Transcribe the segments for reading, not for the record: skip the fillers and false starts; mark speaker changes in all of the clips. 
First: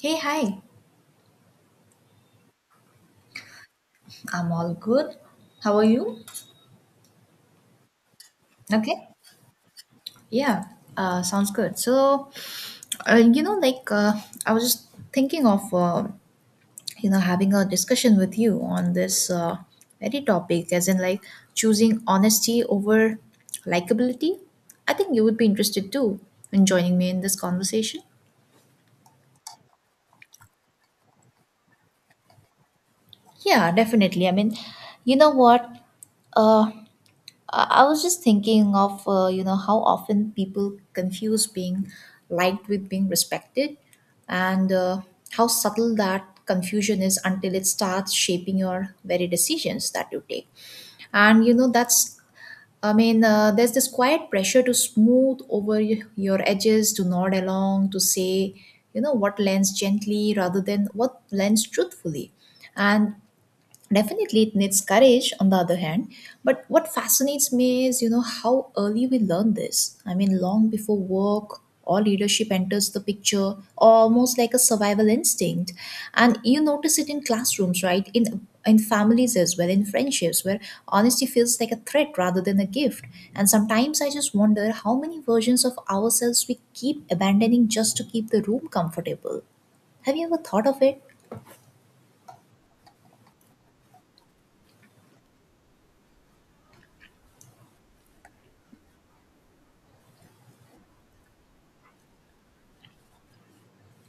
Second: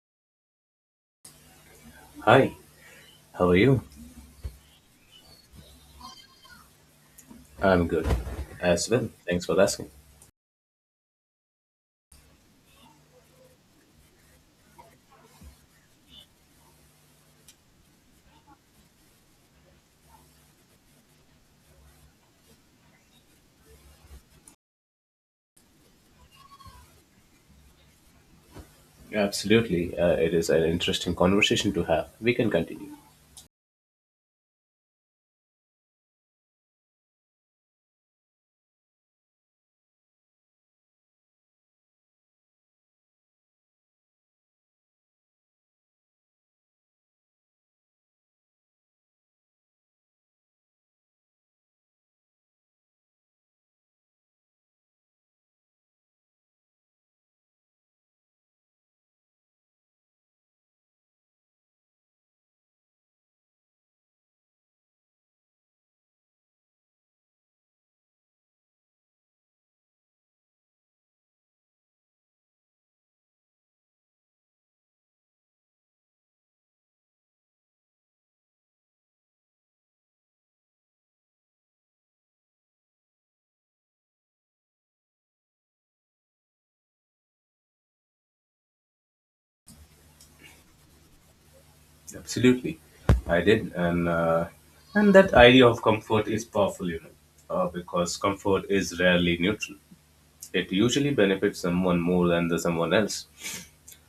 Speaker 1: Hey, hi.
Speaker 2: Hi, how are you?
Speaker 1: I'm all good. How are you?
Speaker 2: I'm good as
Speaker 1: Okay.
Speaker 2: well. Thanks for asking.
Speaker 1: Yeah, sounds good. Uh, you know, like, uh, I was just thinking of, having a discussion with you on this very topic, as in, like, choosing honesty over likability. I think you would be interested too in joining me in this conversation.
Speaker 2: Absolutely. It is an interesting conversation to have. We can continue.
Speaker 1: Yeah, definitely. I mean, you know what? Uh, I was just thinking of you know how often people confuse being liked with being respected, and how subtle that confusion is until it starts shaping your very decisions that you take. And you know that's I mean, there's this quiet pressure to smooth over your edges, to nod along, to say you know what lands gently rather than what lands truthfully, and definitely, it needs courage on the other hand. But what fascinates me is, you know, how early we learn this. I mean, long before work or leadership enters the picture, almost like a survival instinct. And you notice it in classrooms, right? In families as well, in friendships, where honesty feels like a threat rather than a gift. And sometimes I just wonder how many versions of ourselves we keep abandoning just to keep the room comfortable. Have you ever thought of it?
Speaker 2: Absolutely. I did. And that idea of comfort is powerful, because comfort is rarely neutral. It usually benefits someone more than the someone else.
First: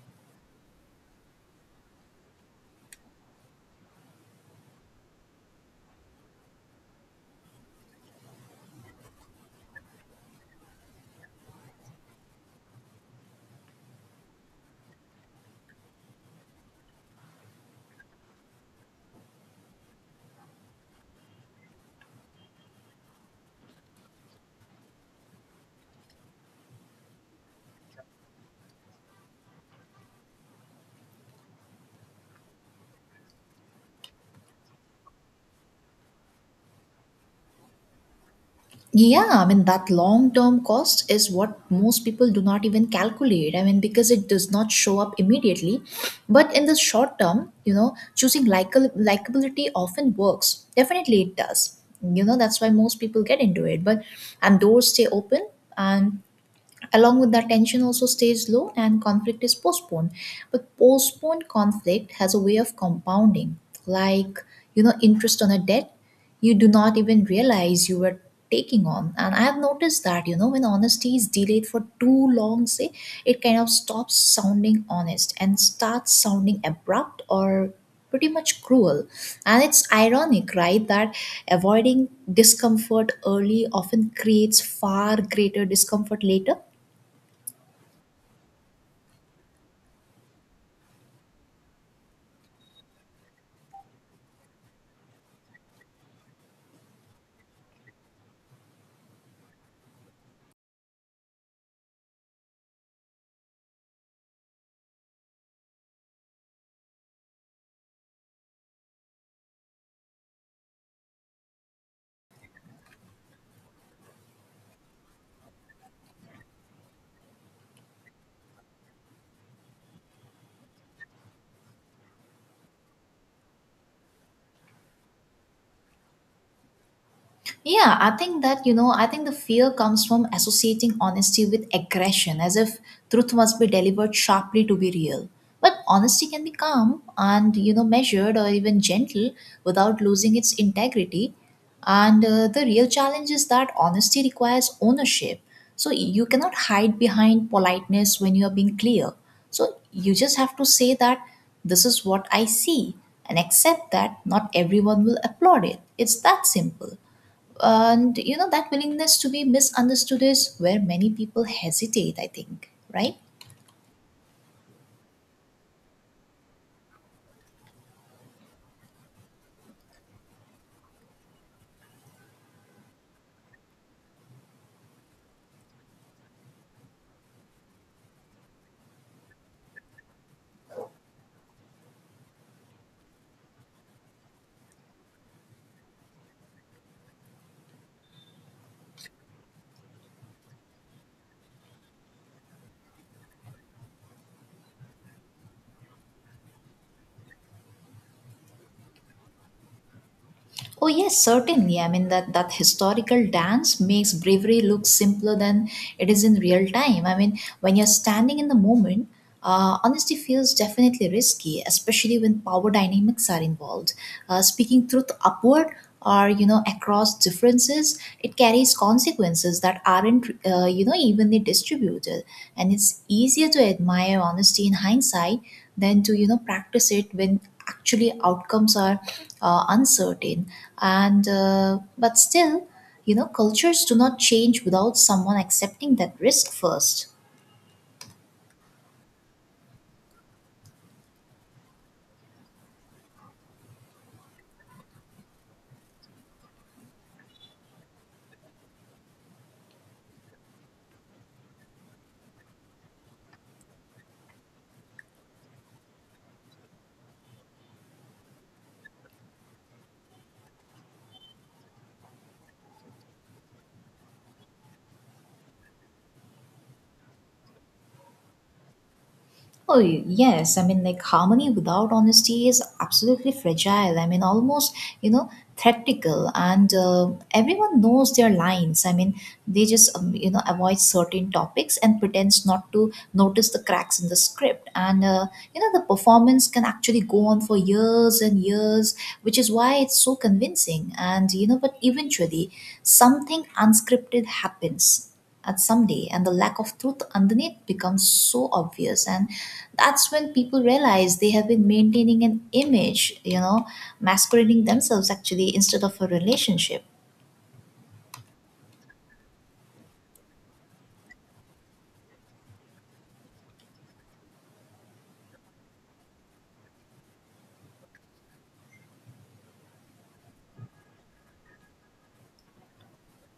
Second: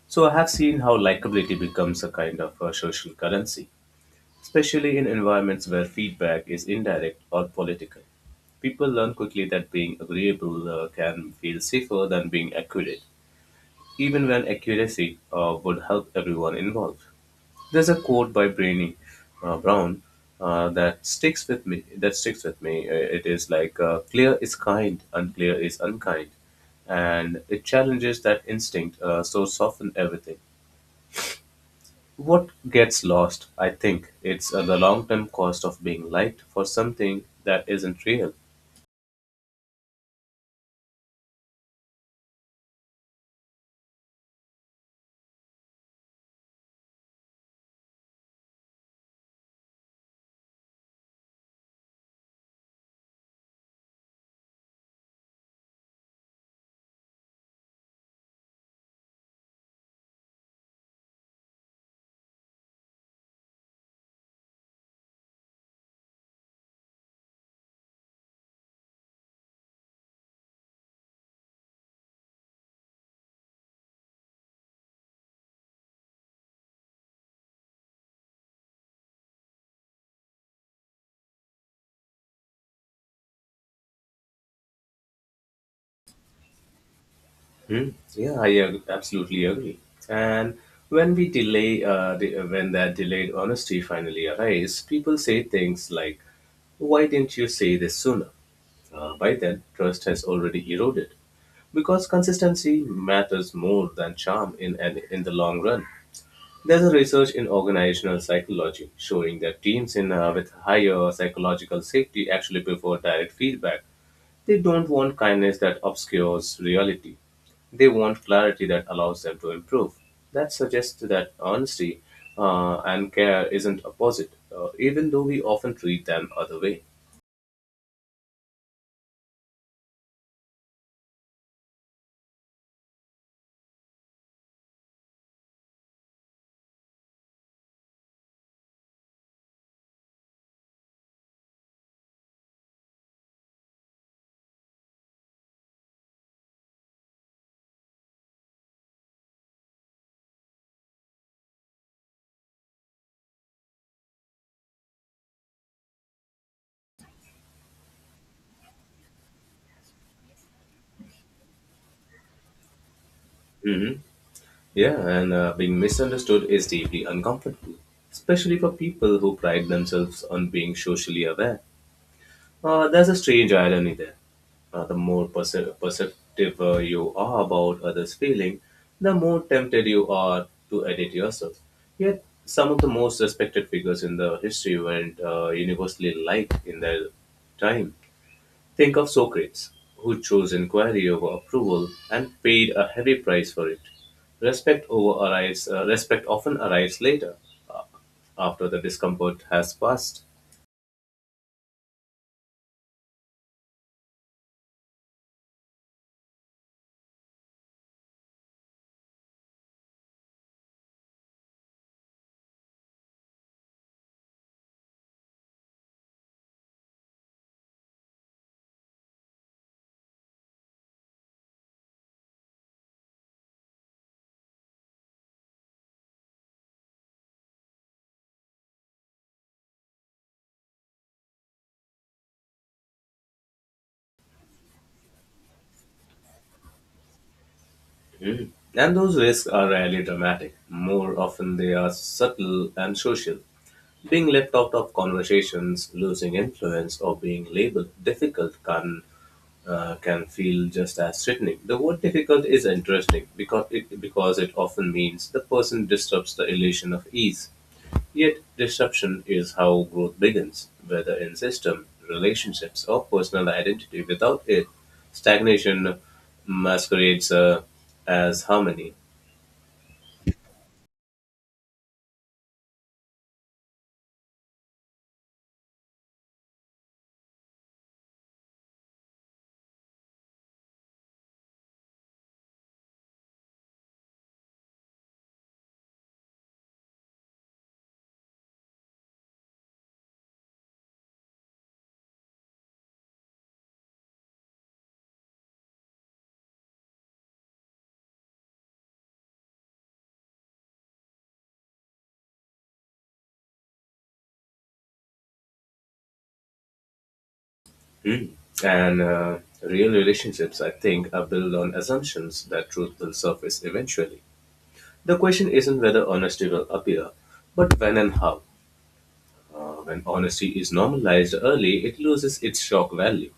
Speaker 2: So I have seen how likability becomes a kind of a social currency. Especially in environments where feedback is indirect or political, people learn quickly that being agreeable can feel safer than being accurate, even when accuracy would help everyone involved. There's a quote by Brainy Brown that sticks with me. That sticks with me. It is like clear is kind, unclear is unkind, and it challenges that instinct. So soften everything. What gets lost, I think, it's the long term cost of being liked for something that isn't real.
Speaker 1: Yeah, I mean, that long term cost is what most people do not even calculate. I mean, because it does not show up immediately. But in the short term, you know, choosing likable likability often works. Definitely it does. You know, that's why most people get into it. But, and doors stay open. And along with that, tension also stays low and conflict is postponed. But postponed conflict has a way of compounding, like, you know, interest on a debt you do not even realize you were taking on. And I have noticed that, you know, when honesty is delayed for too long, say, it kind of stops sounding honest and starts sounding abrupt or pretty much cruel. And it's ironic, right, that avoiding discomfort early often creates far greater discomfort later.
Speaker 2: Hmm. Yeah, absolutely agree. And when we delay, when that delayed honesty finally arrives, people say things like, "Why didn't you say this sooner?" By then, trust has already eroded because consistency matters more than charm in the long run. There's a research in organizational psychology showing that teams in with higher psychological safety actually prefer direct feedback. They don't want kindness that obscures reality. They want clarity that allows them to improve. That suggests that honesty and care isn't opposite, even though we often treat them other way.
Speaker 1: Yeah, I think that, you know, I think the fear comes from associating honesty with aggression, as if truth must be delivered sharply to be real. But honesty can be calm and, you know, measured or even gentle without losing its integrity. And the real challenge is that honesty requires ownership. So you cannot hide behind politeness when you are being clear. So you just have to say that this is what I see and accept that not everyone will applaud it. It's that simple, and you know that willingness to be misunderstood is where many people hesitate, I think, right?
Speaker 2: Hmm. Yeah, and being misunderstood is deeply uncomfortable, especially for people who pride themselves on being socially aware. There's a strange irony there. The more perceptive you are about others' feeling, the more tempted you are to edit yourself. Yet, some of the most respected figures in the history weren't universally liked in their time. Think of Socrates, who chose inquiry over approval and paid a heavy price for it. Respect over arrives. Respect often arrives later, after the discomfort has passed.
Speaker 1: Oh yes, certainly. I mean, that historical dance makes bravery look simpler than it is in real time. I mean, when you're standing in the moment, honesty feels definitely risky, especially when power dynamics are involved. Speaking truth upward or you know across differences, it carries consequences that aren't, you know, evenly distributed. And it's easier to admire honesty in hindsight than to, you know, practice it when actually outcomes are uncertain. And But still, you know, cultures do not change without someone accepting that risk first.
Speaker 2: And those risks are rarely dramatic. More often, they are subtle and social. Being left out of conversations, losing influence, or being labeled difficult can can feel just as threatening. The word difficult is interesting because it often means the person disrupts the illusion of ease. Yet disruption is how growth begins, whether in system, relationships, or personal identity. Without it, stagnation masquerades as harmony.
Speaker 1: Oh, yes. I mean, like harmony without honesty is absolutely fragile. I mean, almost, you know, theatrical. And everyone knows their lines. I mean, they just, you know, avoid certain topics and pretends not to notice the cracks in the script. And, you know, the performance can actually go on for years and years, which is why it's so convincing. And, you know, but eventually something unscripted happens at someday, and the lack of truth underneath becomes so obvious, and that's when people realize they have been maintaining an image, you know, masquerading themselves actually instead of a relationship.
Speaker 2: Mm. And real relationships, I think, are built on assumptions that truth will surface eventually. The question isn't whether honesty will appear, but when and how. When honesty is normalized early, it loses its shock value.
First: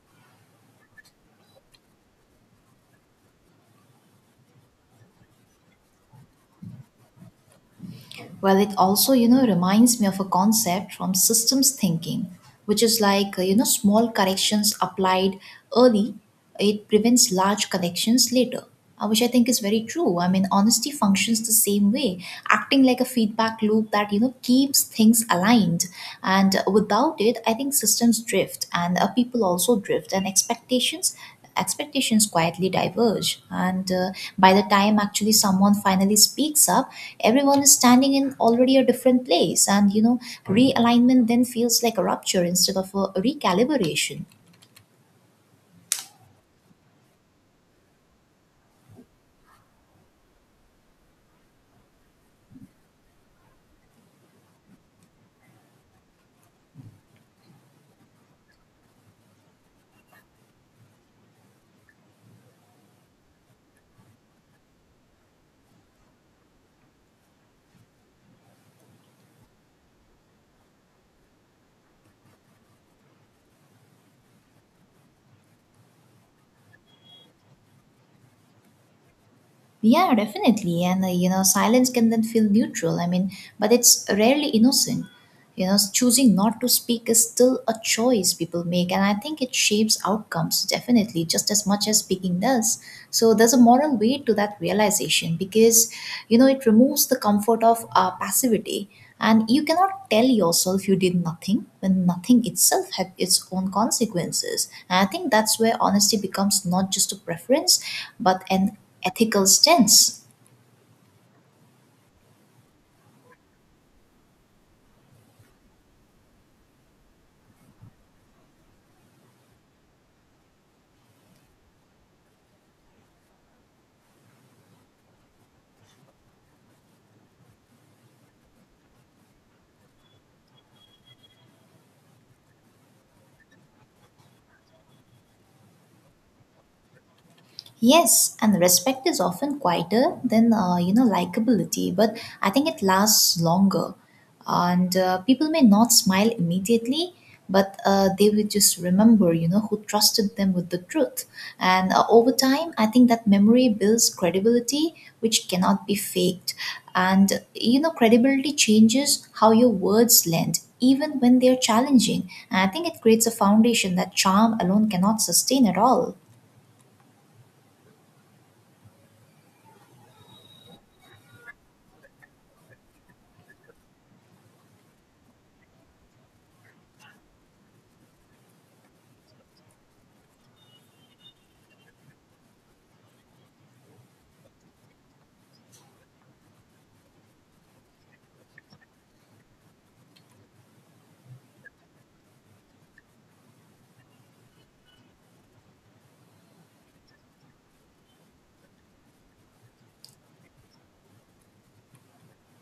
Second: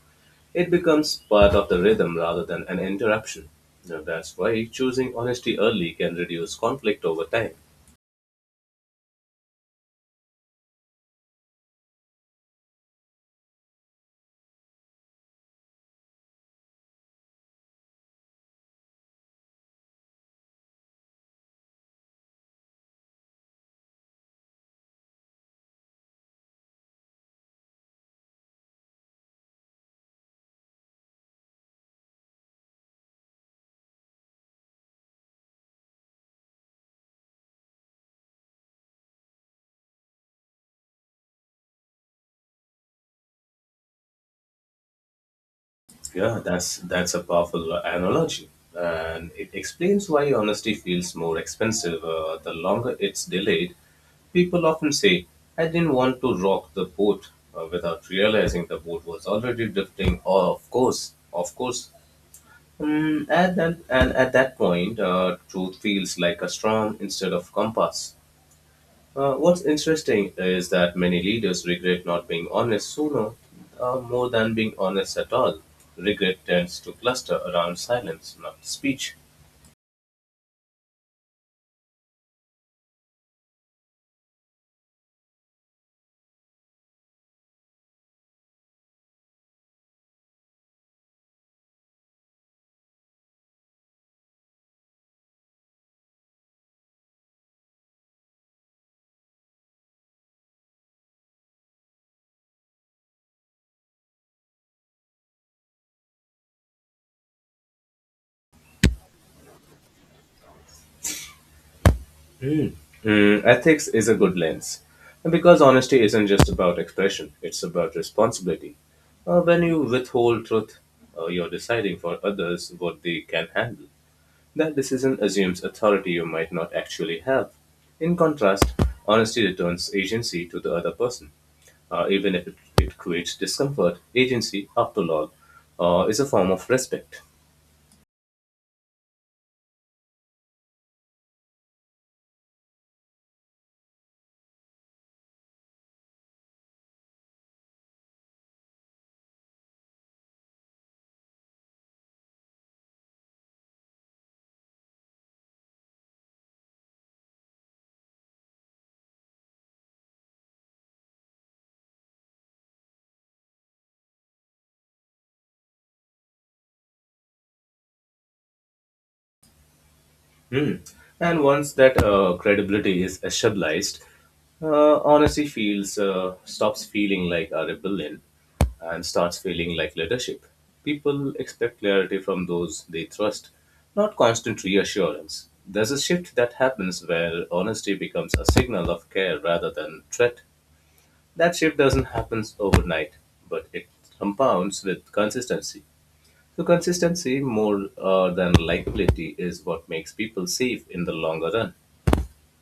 Speaker 2: It becomes part of the rhythm rather than an interruption. Now, that's why choosing honesty early can reduce conflict over time.
Speaker 1: Well, it also, you know, reminds me of a concept from systems thinking, which is like, you know, small corrections applied early, it prevents large corrections later, which I think is very true. I mean, honesty functions the same way, acting like a feedback loop that, you know, keeps things aligned. And without it, I think systems drift, and people also drift, and expectations quietly diverge, and by the time actually someone finally speaks up, everyone is standing in already a different place, and you know realignment then feels like a rupture instead of a recalibration.
Speaker 2: Yeah, that's a powerful analogy, and it explains why honesty feels more expensive the longer it's delayed. People often say, "I didn't want to rock the boat," without realizing the boat was already drifting. Oh, of course, of course. And at that point, truth feels like a strong instead of compass. What's interesting is that many leaders regret not being honest sooner more than being honest at all. Regret tends to cluster around silence, not speech.
Speaker 1: Yeah, definitely. And you know, silence can then feel neutral. I mean, but it's rarely innocent. You know, choosing not to speak is still a choice people make, and I think it shapes outcomes definitely just as much as speaking does. So there's a moral weight to that realization, because you know it removes the comfort of passivity, and you cannot tell yourself you did nothing when nothing itself had its own consequences. And I think that's where honesty becomes not just a preference but an ethical stance.
Speaker 2: Ethics is a good lens. And because honesty isn't just about expression, it's about responsibility. When you withhold truth, you're deciding for others what they can handle. That decision assumes authority you might not actually have. In contrast, honesty returns agency to the other person. Even if it creates discomfort. Agency, after all, is a form of respect.
Speaker 1: Yes, and respect is often quieter than, you know, likability, but I think it lasts longer. And people may not smile immediately, but they will just remember, you know, who trusted them with the truth. And over time, I think that memory builds credibility, which cannot be faked. And you know, credibility changes how your words land, even when they are challenging. And I think it creates a foundation that charm alone cannot sustain at all.
Speaker 2: Hmm. And once that credibility is established, honesty feels stops feeling like a rebellion and starts feeling like leadership. People expect clarity from those they trust, not constant reassurance. There's a shift that happens where honesty becomes a signal of care rather than threat. That shift doesn't happen overnight, but it compounds with consistency. So, consistency more than likability is what makes people safe in the longer run.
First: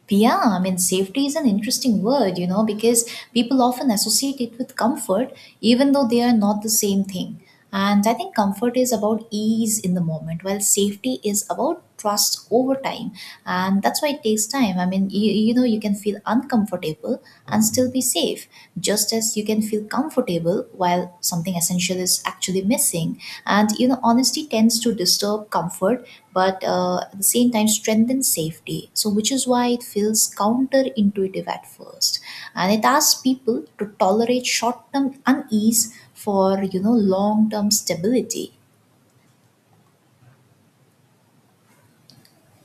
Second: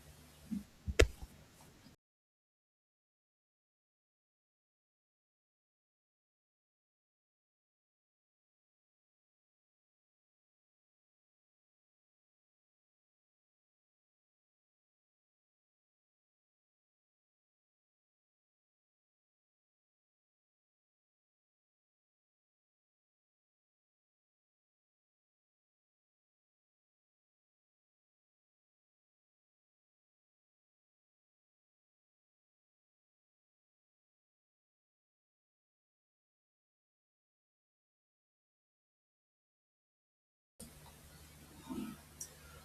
Speaker 1: Yeah, I mean, safety is an interesting word, you know, because people often associate it with comfort, even though they are not the same thing. And I think comfort is about ease in the moment, while safety is about trust over time. And that's why it takes time. I mean, you know, you can feel uncomfortable and still be safe, just as because you can feel comfortable while something essential is actually missing. And you know, honesty tends to disturb comfort, but at the same time strengthens safety. So, which is why it feels counterintuitive at first, and it asks people to tolerate short-term unease for you know long-term stability.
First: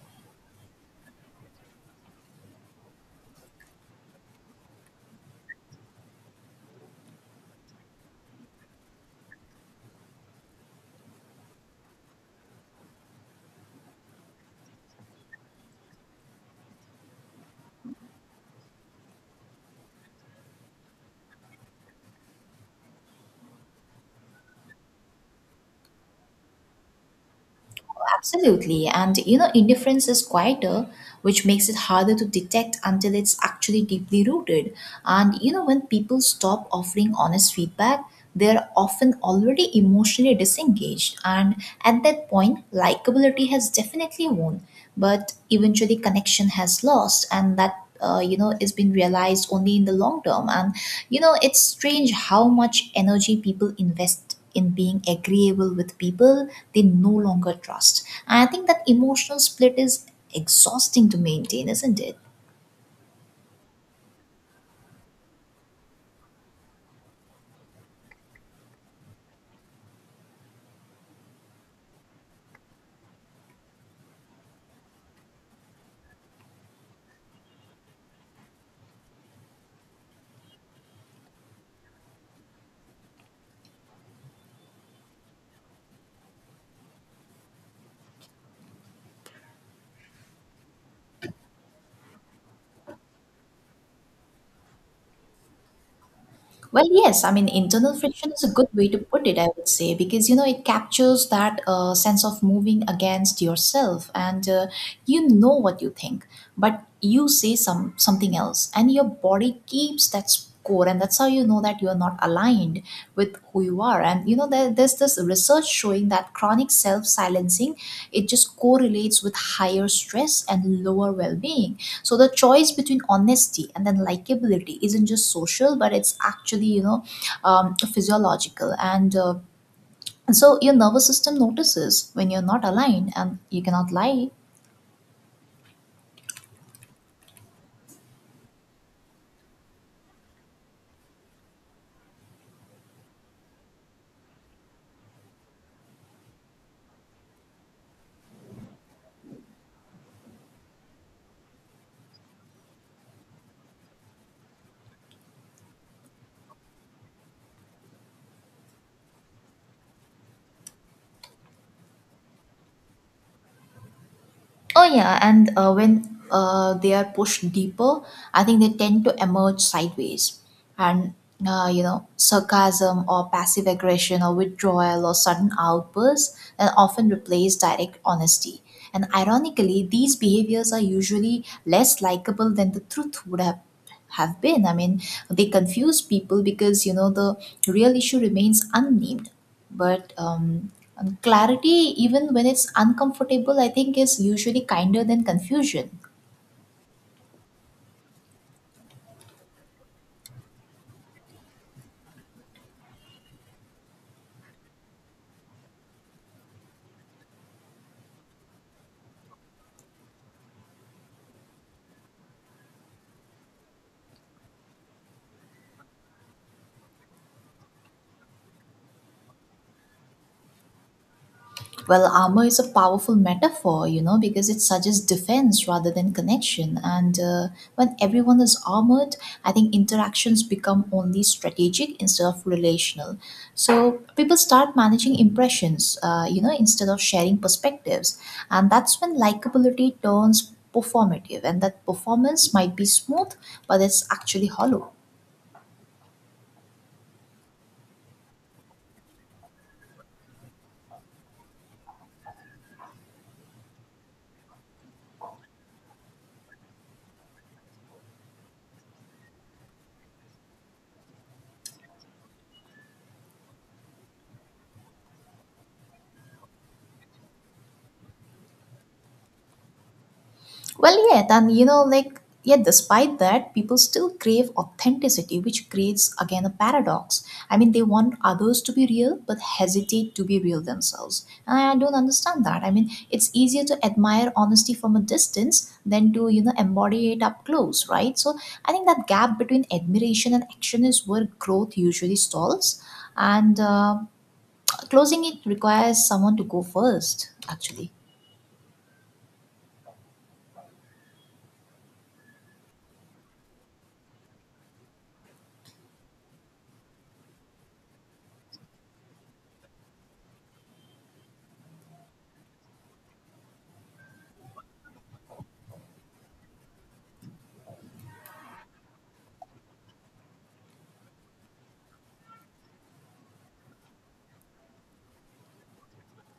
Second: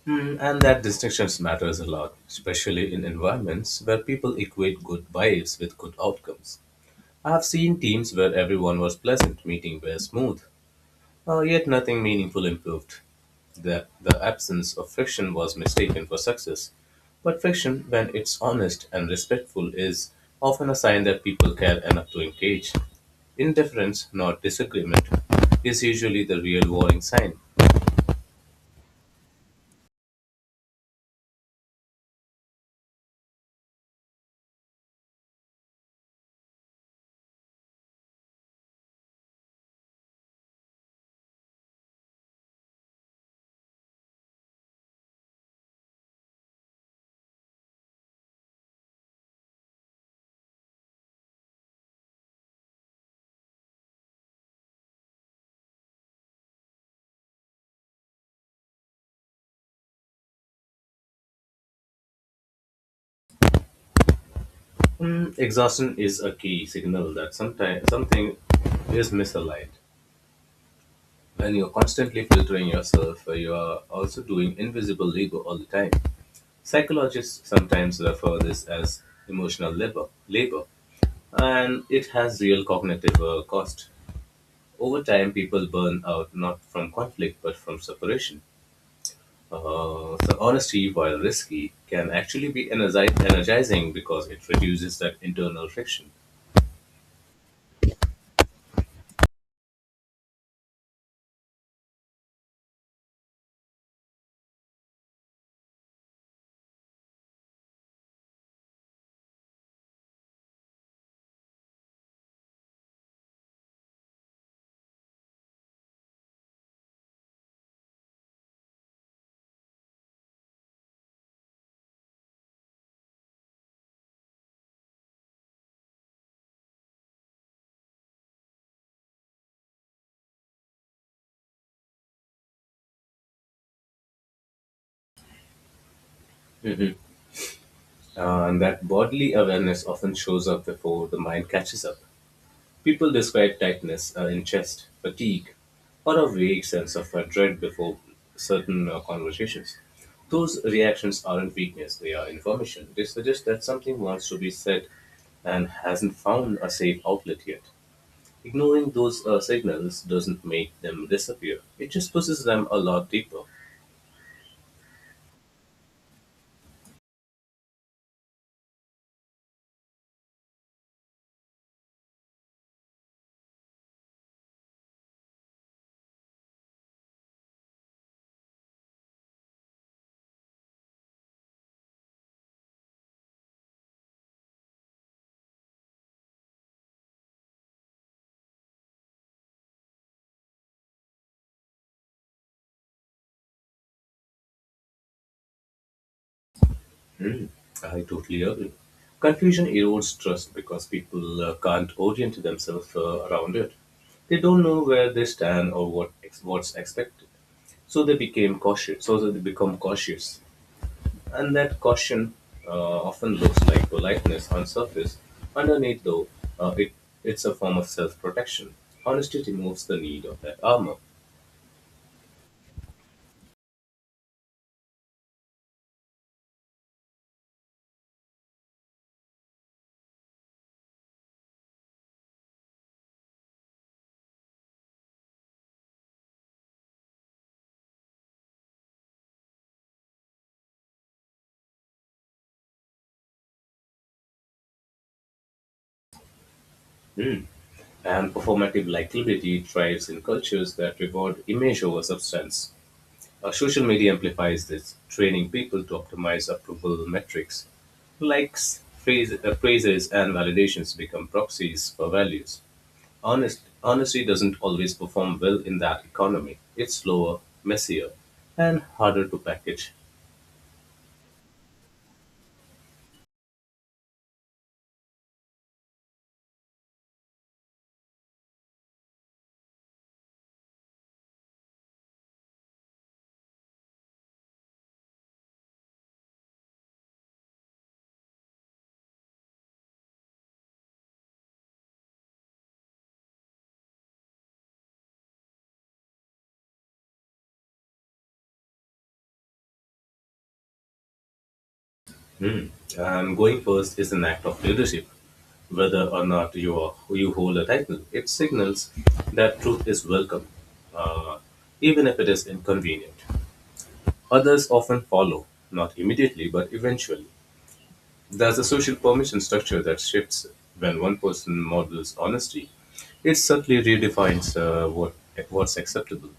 Speaker 2: And that distinction matters a lot, especially in environments where people equate good vibes with good outcomes. I have seen teams where everyone was pleasant, meeting were smooth, yet nothing meaningful improved. The absence of friction was mistaken for success. But friction, when it's honest and respectful, is often a sign that people care enough to engage. Indifference, not disagreement, is usually the real warning sign.
Speaker 1: Absolutely. And you know, indifference is quieter, which makes it harder to detect until it's actually deeply rooted. And you know, when people stop offering honest feedback, they're often already emotionally disengaged. And at that point, likability has definitely won, but eventually connection has lost. And that, you know, is been realized only in the long term. And you know, it's strange how much energy people invest in being agreeable with people they no longer trust. And I think that emotional split is exhausting to maintain, isn't it?
Speaker 2: Exhaustion is a key signal that sometimes something is misaligned. When you're constantly filtering yourself, you are also doing invisible labor all the time. Psychologists sometimes refer this as emotional labor, and it has real cognitive cost. Over time, people burn out not from conflict but from separation. So honesty, while risky, can actually be energizing because it reduces that internal friction.
Speaker 1: Well, yes. I mean, internal friction is a good way to put it, I would say, because you know it captures that sense of moving against yourself, and you know what you think, but you say something else, and your body keeps that score, and that's how you know that you're not aligned with who you are, and you know there's this research showing that chronic self-silencing, it just correlates with higher stress and lower well-being. So the choice between honesty and then likability isn't just social, but it's actually, you know, physiological, and so your nervous system notices when you're not aligned and you cannot lie.
Speaker 2: Mhm. And that bodily awareness often shows up before the mind catches up. People describe tightness in chest, fatigue, or a vague sense of dread before certain conversations. Those reactions aren't weakness, they are information. They suggest that something wants to be said and hasn't found a safe outlet yet. Ignoring those signals doesn't make them disappear, it just pushes them a lot deeper.
Speaker 1: Oh yeah, and when they are pushed deeper, I think they tend to emerge sideways, and you know, sarcasm or passive aggression or withdrawal or sudden outbursts and often replace direct honesty. And ironically, these behaviors are usually less likable than the truth would have been. I mean, they confuse people because you know the real issue remains unnamed. But clarity, even when it's uncomfortable, I think is usually kinder than confusion.
Speaker 2: I totally agree. Confusion erodes trust because people can't orient themselves around it. They don't know where they stand or what's expected, so they became cautious. So they become cautious, and that caution uh, often looks like politeness on surface. Underneath, though, uh, it it's a form of self-protection. Honesty removes the need of that armor.
Speaker 1: Well, armor is a powerful metaphor, you know, because it suggests defense rather than connection. And when everyone is armored, I think interactions become only strategic instead of relational. So people start managing impressions, you know, instead of sharing perspectives. And that's when likability turns performative, and that performance might be smooth, but it's actually hollow.
Speaker 2: Mm. And performative likability thrives in cultures that reward image over substance. Social media amplifies this, training people to optimize approval metrics. Likes, praises, and validations become proxies for values. Honesty doesn't always perform well in that economy. It's slower, messier, and harder to package.
Speaker 1: Well, yet, and you know, like, yet, despite that, people still crave authenticity, which creates again a paradox. I mean, they want others to be real, but hesitate to be real themselves. And I don't understand that. I mean, it's easier to admire honesty from a distance than to, you know, embody it up close, right? So I think that gap between admiration and action is where growth usually stalls. And closing it requires someone to go first, actually.
Speaker 2: Hmm. And going first is an act of leadership. Whether or not you are, you hold a title, it signals that truth is welcome, uh, even if it is inconvenient. Others often follow, not immediately but eventually. There's a social permission structure that shifts when one person models honesty. It subtly redefines what's acceptable.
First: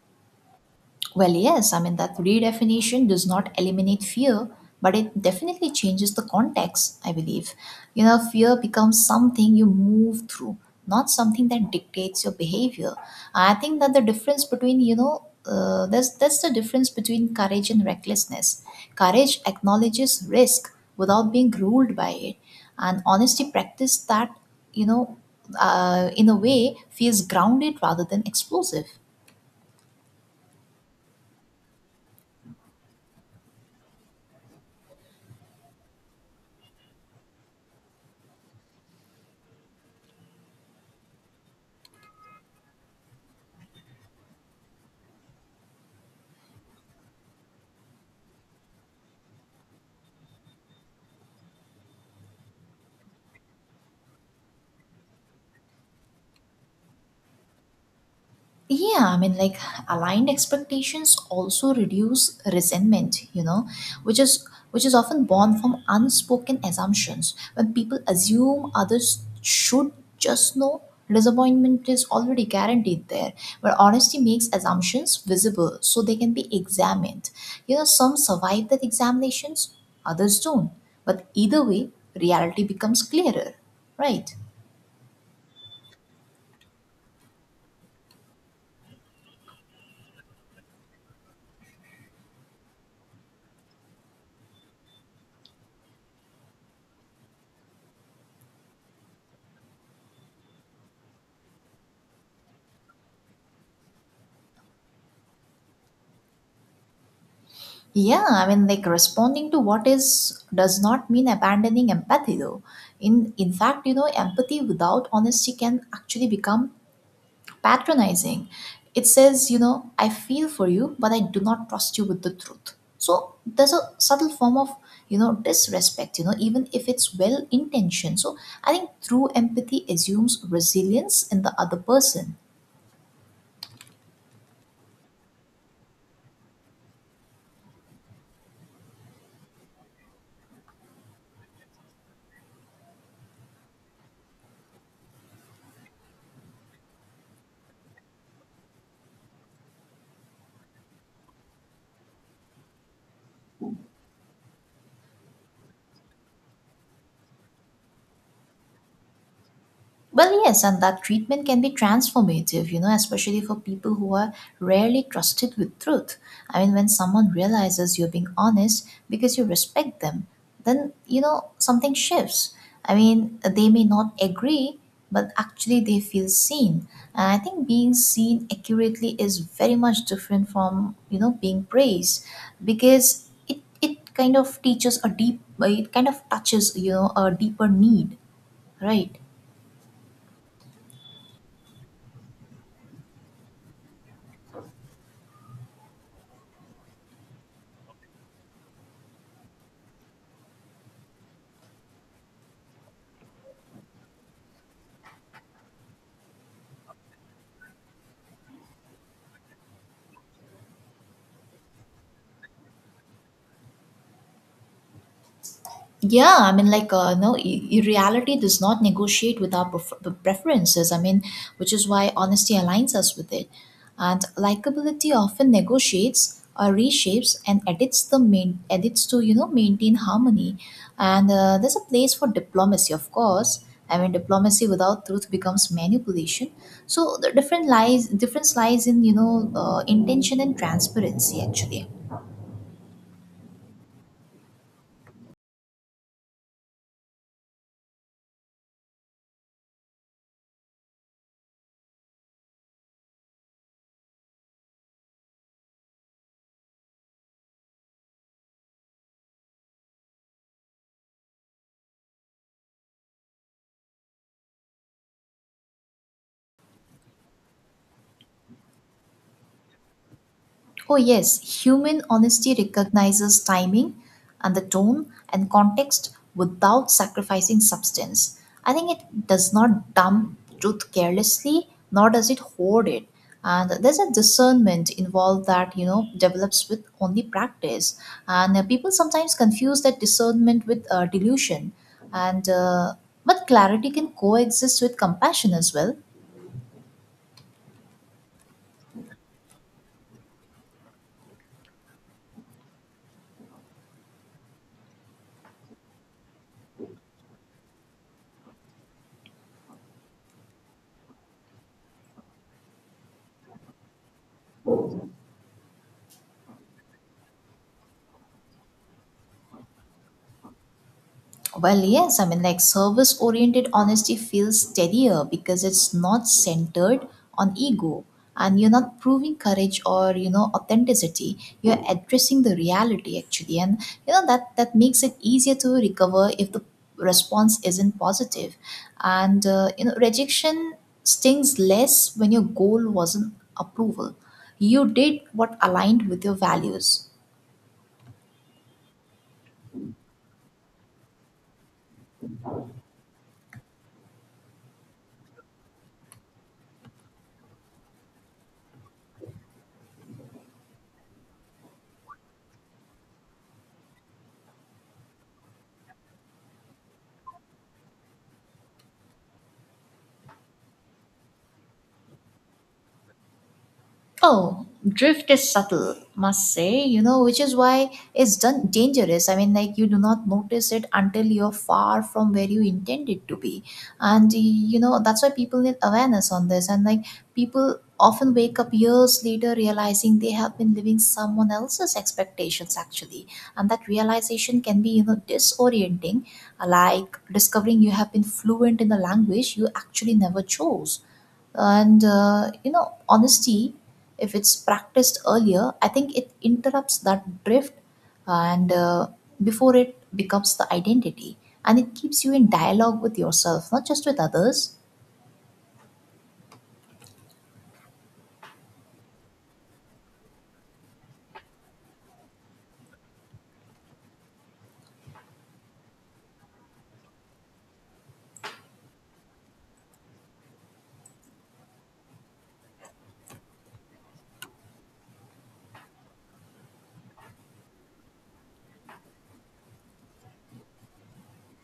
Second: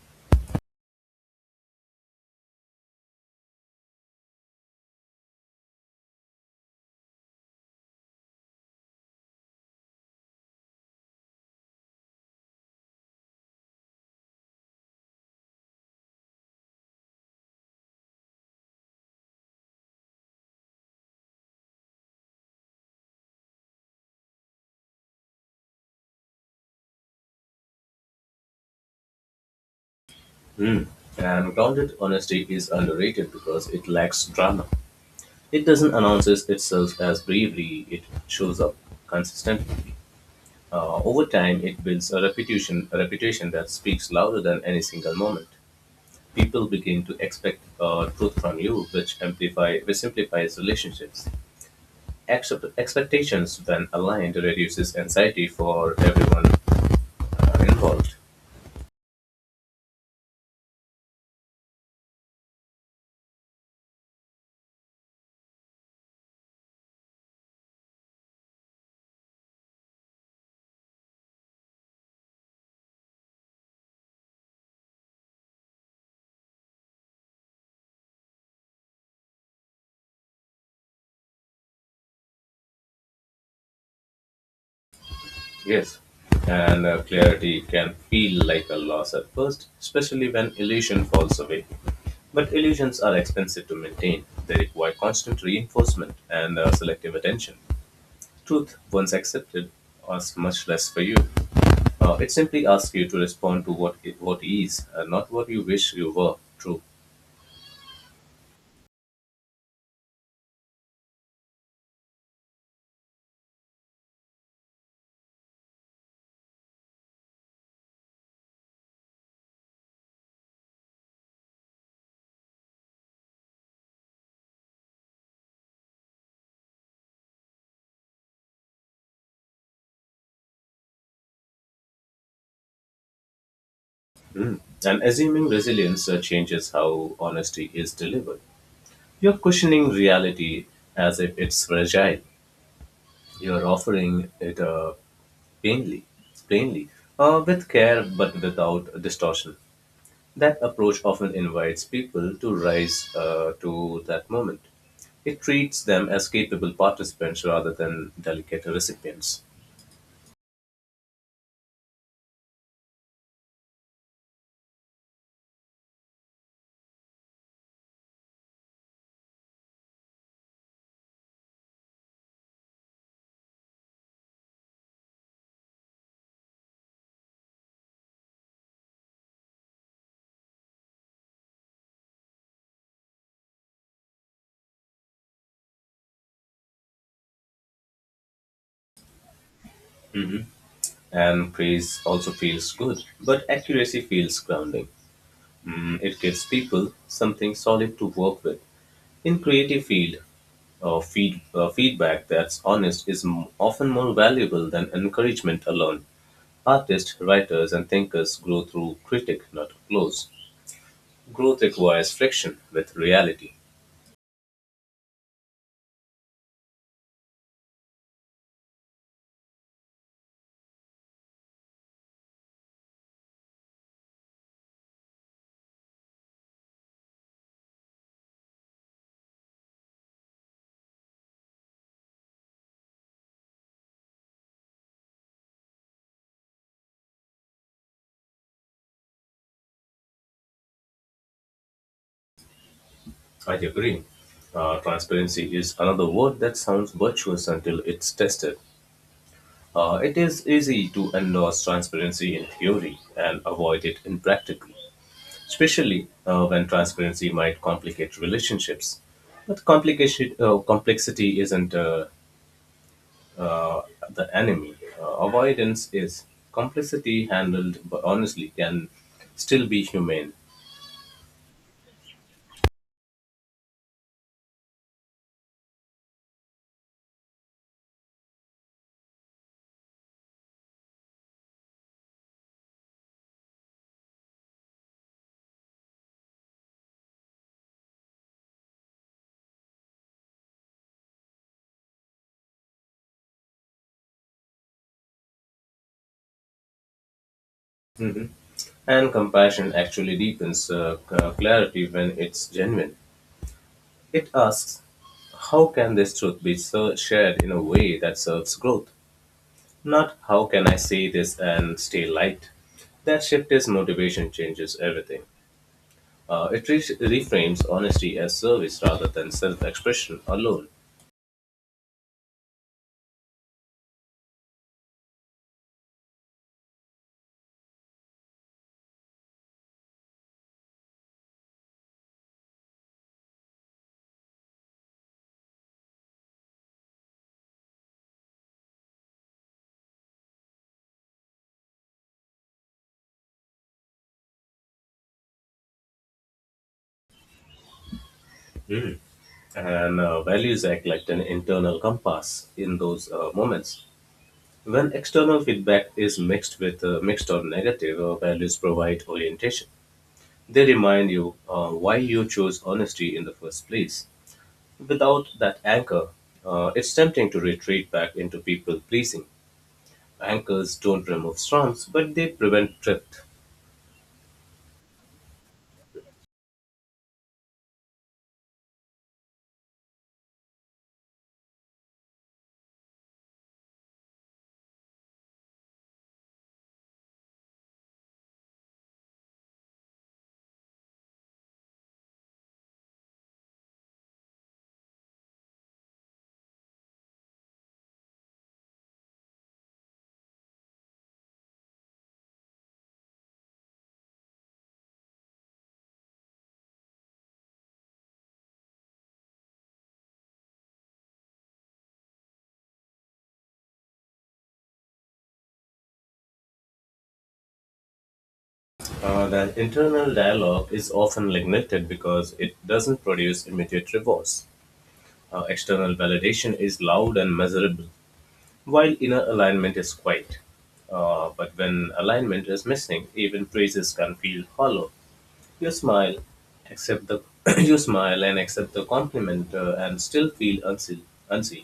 Speaker 1: Well, yes, I mean, that redefinition does not eliminate fear, but it definitely changes the context, I believe. You know, fear becomes something you move through, not something that dictates your behavior. I think that the difference between, you know, that's the difference between courage and recklessness. Courage acknowledges risk without being ruled by it, and honesty practice that, you know, in a way feels grounded rather than explosive.
Speaker 2: Hmm. And grounded honesty is underrated because it lacks drama. It doesn't announce itself as bravery. It shows up consistently. Over time, it builds a reputation that speaks louder than any single moment. People begin to expect truth from you, which amplify, which simplifies relationships. Accept Expectations, when aligned, reduces anxiety for everyone involved.
Speaker 1: Yeah, I mean, like aligned expectations also reduce resentment, you know, which is often born from unspoken assumptions. When people assume others should just know, disappointment is already guaranteed there. Where honesty makes assumptions visible so they can be examined. You know, some survive that examinations, others don't. But either way, reality becomes clearer, right?
Speaker 2: Yes, and clarity can feel like a loss at first, especially when illusion falls away. But illusions are expensive to maintain. They require constant reinforcement and selective attention. Truth, once accepted, asks much less for you. It simply asks you to respond to what is, not what you wish you were. True.
Speaker 1: Yeah, I mean, like responding to what is does not mean abandoning empathy, though. In fact, you know, empathy without honesty can actually become patronizing. It says, you know, I feel for you, but I do not trust you with the truth. So there's a subtle form of, you know, disrespect. You know, even if it's well intentioned. So I think true empathy assumes resilience in the other person.
Speaker 2: Mm. And assuming resilience changes how honesty is delivered. You're cushioning reality as if it's fragile. You're offering it plainly, plainly, with care but without distortion. That approach often invites people to rise to that moment. It treats them as capable participants rather than delicate recipients.
Speaker 1: Well, yes, and that treatment can be transformative, you know, especially for people who are rarely trusted with truth. I mean, when someone realizes you're being honest because you respect them, then, you know, something shifts. I mean, they may not agree, but actually they feel seen. And I think being seen accurately is very much different from, you know, being praised because it kind of teaches a deep, it kind of touches, you know, a deeper need, right?
Speaker 2: And praise also feels good, but accuracy feels grounding. It gives people something solid to work with. In creative field, feedback that's honest is m- often more valuable than encouragement alone. Artists, writers, and thinkers grow through critic, not applause. Growth requires friction with reality.
Speaker 1: Yeah, I mean, like, no, reality does not negotiate with our preferences. I mean, which is why honesty aligns us with it. And likability often negotiates or reshapes and edits the main edits to, you know, maintain harmony. And there's a place for diplomacy, of course. I mean, diplomacy without truth becomes manipulation. So the different lies difference lies in, you know, intention and transparency, actually.
Speaker 2: I agree. Transparency is another word that sounds virtuous until it's tested. It is easy to endorse transparency in theory and avoid it in practice, especially when transparency might complicate relationships. But complexity isn't uh, the enemy. Avoidance is. Complexity handled but honestly can still be humane.
Speaker 1: Oh, yes, human honesty recognizes timing and the tone and context without sacrificing substance. I think it does not dump truth carelessly, nor does it hoard it. And there's a discernment involved that, you know, develops with only practice. And people sometimes confuse that discernment with delusion. And, uh, but clarity can coexist with compassion as well.
Speaker 2: Mhm. And compassion actually deepens clarity when it's genuine. It asks, how can this truth be so shared in a way that serves growth? Not how can I say this and stay light? That shift is motivation changes everything. It reframes honesty as service rather than self expression alone.
Speaker 1: Well, yes, I mean, like service oriented honesty feels steadier because it's not centered on ego, and you're not proving courage or, you know, authenticity. You're addressing the reality, actually, and, you know, that that makes it easier to recover if the response isn't positive. And you know, rejection stings less when your goal wasn't approval. You did what aligned with your values.
Speaker 2: And values act like an internal compass in those moments. When external feedback is mixed or negative, values provide orientation. They remind you why you chose honesty in the first place. Without that anchor, it's tempting to retreat back into people pleasing. Anchors don't remove storms, but they prevent drift.
Speaker 1: Oh, drift is subtle, must say, you know, which is why it's done dangerous. I mean, like, you do not notice it until you're far from where you intended to be. And, you know, that's why people need awareness on this. And like people often wake up years later realizing they have been living someone else's expectations, actually. And that realization can be, you know, disorienting, like discovering you have been fluent in a language you actually never chose. And you know, honesty, if it's practiced earlier, I think it interrupts that drift, and before it becomes the identity. And it keeps you in dialogue with yourself, not just with others.
Speaker 2: The internal dialogue is often neglected because it doesn't produce immediate rewards. External validation is loud and measurable, while inner alignment is quiet. But when alignment is missing, even praises can feel hollow. You smile, accept the You smile and accept the compliment, and still feel unseen. Unseen.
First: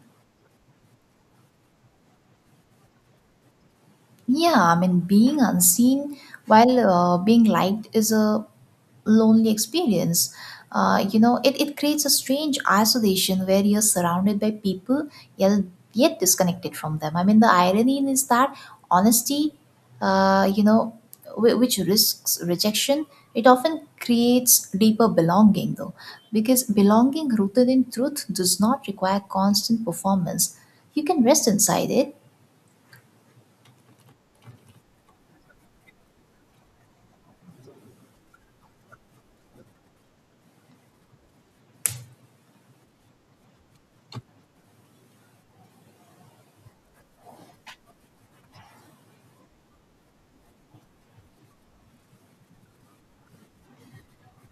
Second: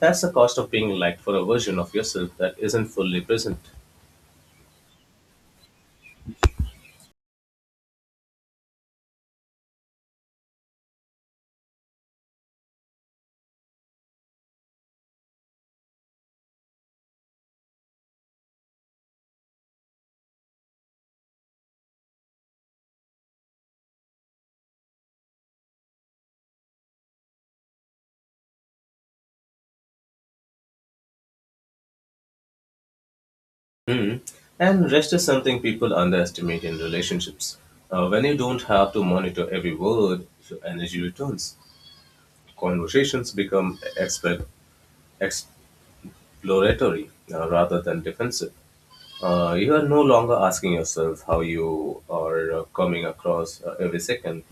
Speaker 2: That's the cost of being liked for a version of yourself that isn't fully present.
Speaker 1: Yeah, I mean, being unseen while being liked is a lonely experience. You know, it creates a strange isolation where you're surrounded by people yet, yet disconnected from them. I mean, the irony is that honesty, you know, which risks rejection, it often creates deeper belonging, though, because belonging rooted in truth does not require constant performance. You can rest inside it.
Speaker 2: Hmm. And rest is something people underestimate in relationships. When you don't have to monitor every word, your energy returns. Conversations become exploratory rather than defensive. You are no longer asking yourself how you are coming across every second.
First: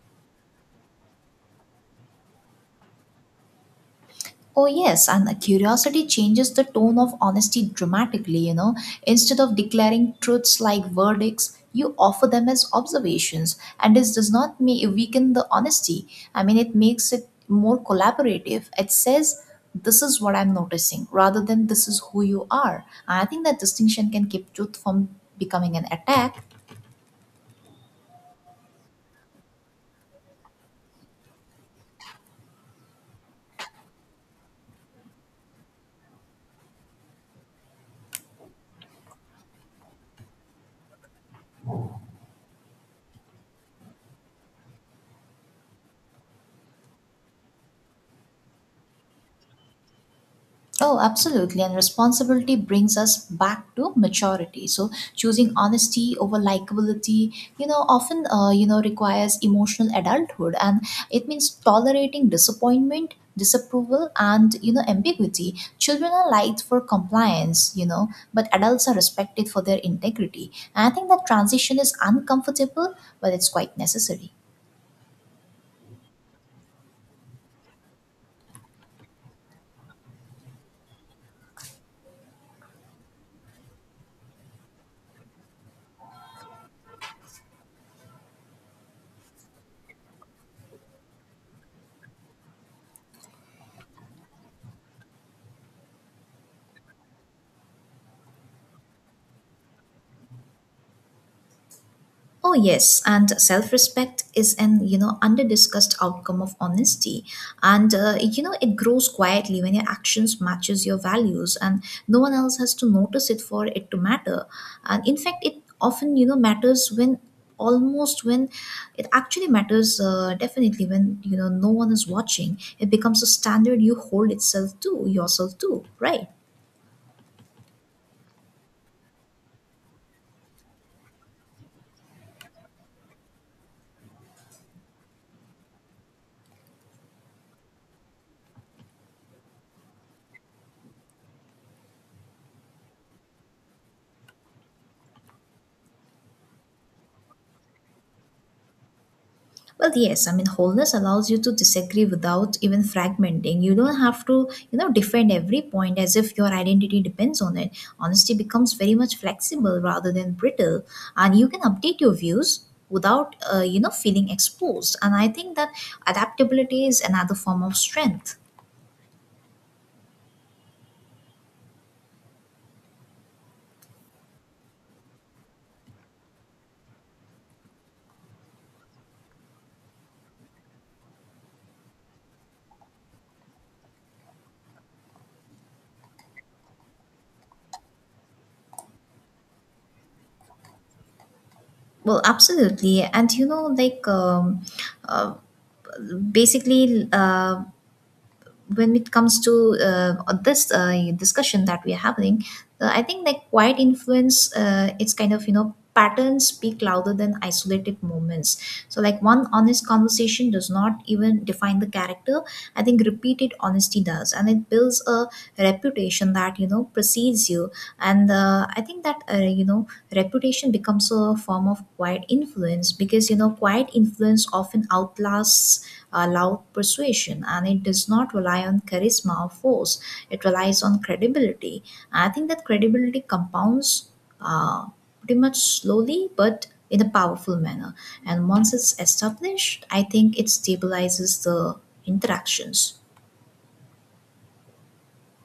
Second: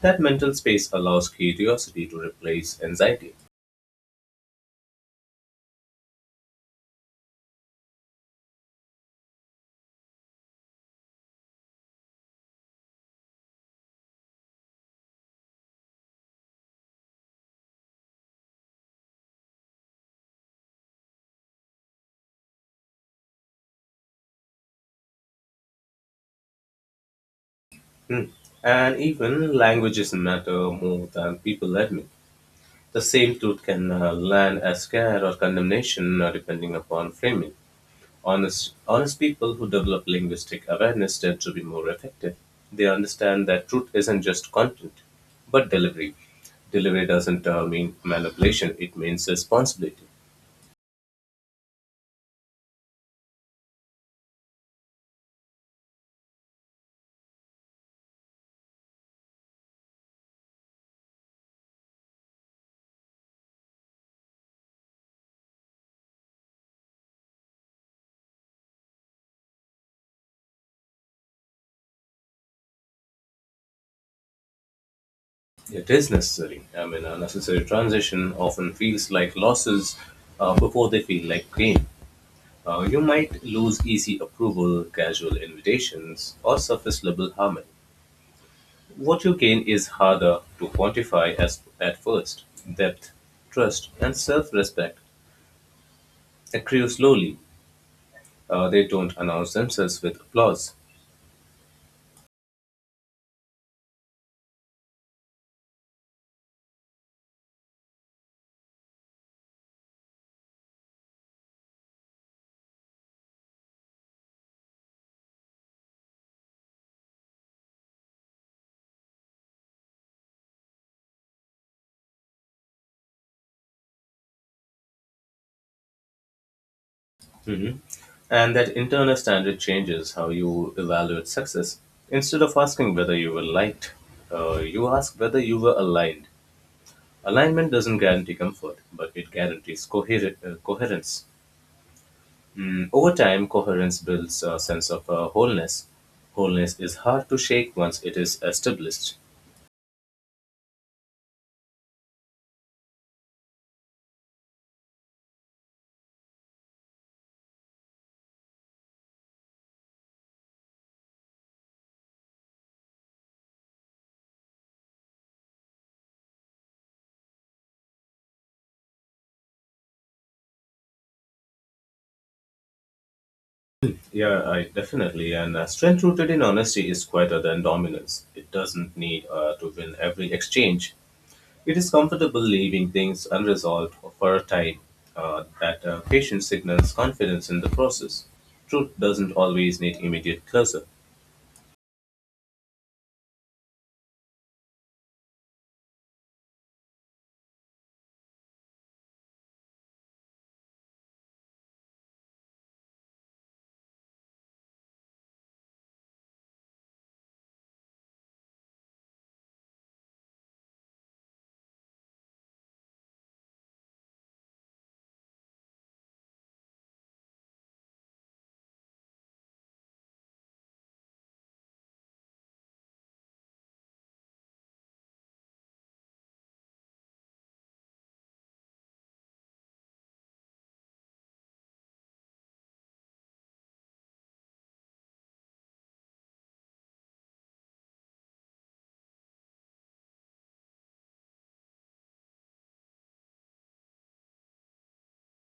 Speaker 2: That mental space allows curiosity to replace anxiety.
Speaker 1: Oh, yes, and the curiosity changes the tone of honesty dramatically, you know. Instead of declaring truths like verdicts, you offer them as observations, and this does not make, weaken the honesty. I mean, it makes it more collaborative. It says, this is what I'm noticing, rather than this is who you are. I think that distinction can keep truth from becoming an attack.
Speaker 2: Hmm. And even languages matter more than people admit. The same truth can land as care or condemnation depending upon framing. Honest people who develop linguistic awareness tend to be more effective. They understand that truth isn't just content, but delivery. Delivery doesn't mean manipulation, it means responsibility.
Speaker 1: Oh, absolutely. And responsibility brings us back to maturity. So choosing honesty over likability, you know, often, you know, requires emotional adulthood. And it means tolerating disappointment, disapproval, and, you know, ambiguity. Children are liked for compliance, you know, but adults are respected for their integrity. And I think that transition is uncomfortable, but it's quite necessary.
Speaker 2: It is necessary. I mean, a necessary transition often feels like losses before they feel like gain. You might lose easy approval, casual invitations, or surface level harmony. What you gain is harder to quantify as at first. Depth, trust, and self-respect accrue slowly. They don't announce themselves with applause.
Speaker 1: Oh yes, and self-respect is an, you know, under-discussed outcome of honesty, and you know, it grows quietly when your actions matches your values, and no one else has to notice it for it to matter. And in fact, it often, you know, matters when almost when it actually matters, definitely when, you know, no one is watching. It becomes a standard you hold itself to yourself to, right?
Speaker 2: Mhm. And that internal standard changes how you evaluate success. Instead of asking whether you were liked, you ask whether you were aligned. Alignment doesn't guarantee comfort, but it guarantees coherence. Over time, coherence builds a sense of wholeness. Wholeness is hard to shake once it is established.
Speaker 1: Well, yes, I mean, wholeness allows you to disagree without even fragmenting. You don't have to, you know, defend every point as if your identity depends on it. Honesty becomes very much flexible rather than brittle, and you can update your views without, you know, feeling exposed. And I think that adaptability is another form of strength.
Speaker 2: Yeah, I definitely. And strength rooted in honesty is quieter than dominance. It doesn't need to win every exchange. It is comfortable leaving things unresolved for a time. That patience signals confidence in the process. Truth doesn't always need immediate closure.
Speaker 1: Well, absolutely. And, you know, like, uh, basically, When it comes to this discussion that we are having, I think like quiet influence, it's kind of, you know, patterns speak louder than isolated moments. So like one honest conversation does not even define the character. I think repeated honesty does, and it builds a reputation that, you know, precedes you, and I think that, you know, reputation becomes a form of quiet influence, because, you know, quiet influence often outlasts loud persuasion, and it does not rely on charisma or force. It relies on credibility. I think that credibility compounds, uh, pretty much slowly but in a powerful manner, and once it's established, I think it stabilizes the interactions.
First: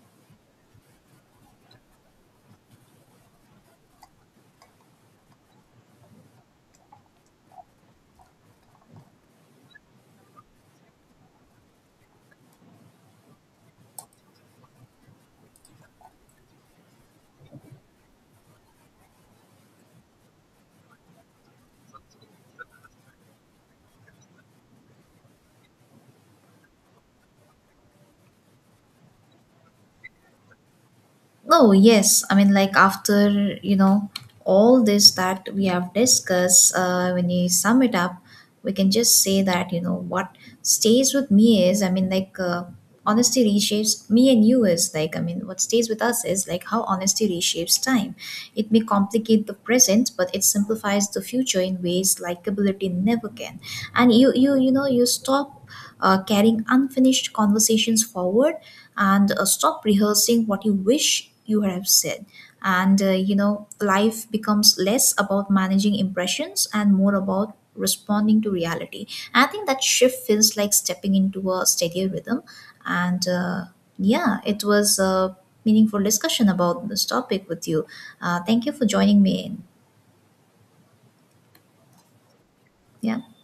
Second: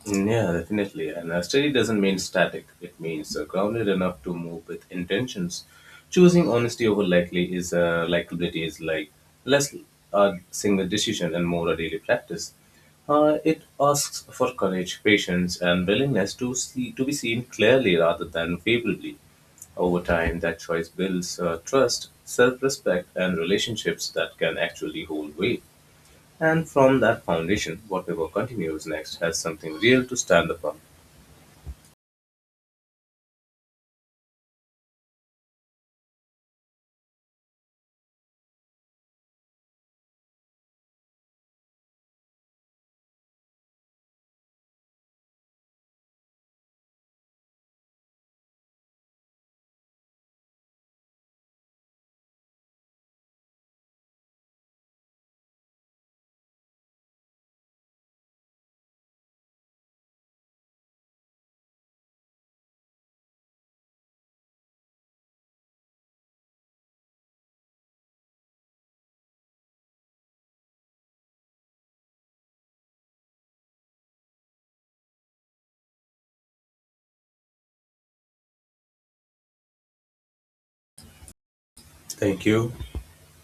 Speaker 2: Yeah, definitely. And steady doesn't mean static. It means grounded enough to move with intentions. Choosing honesty over likely is likability is like less a single decision and more a daily practice. It asks for courage, patience, and willingness to be seen clearly rather than favorably. Over time, that choice builds trust, self-respect, and relationships that can actually hold weight. And from that foundation, whatever continues next has something real to stand upon.
Speaker 1: Oh yes. I mean, like after, you know, all this that we have discussed, when you sum it up, we can just say that, you know, what stays with me is, I mean, like, honesty reshapes me and you is like, I mean, what stays with us is like how honesty reshapes time. It may complicate the present, but it simplifies the future in ways likability never can. And you know, you stop carrying unfinished conversations forward, and stop rehearsing what you wish you have said, and you know, life becomes less about managing impressions and more about responding to reality. I think that shift feels like stepping into a steadier rhythm. And yeah, it was a meaningful discussion about this topic with you. Thank you for joining me in.
Speaker 2: Thank you.
Speaker 1: Yeah.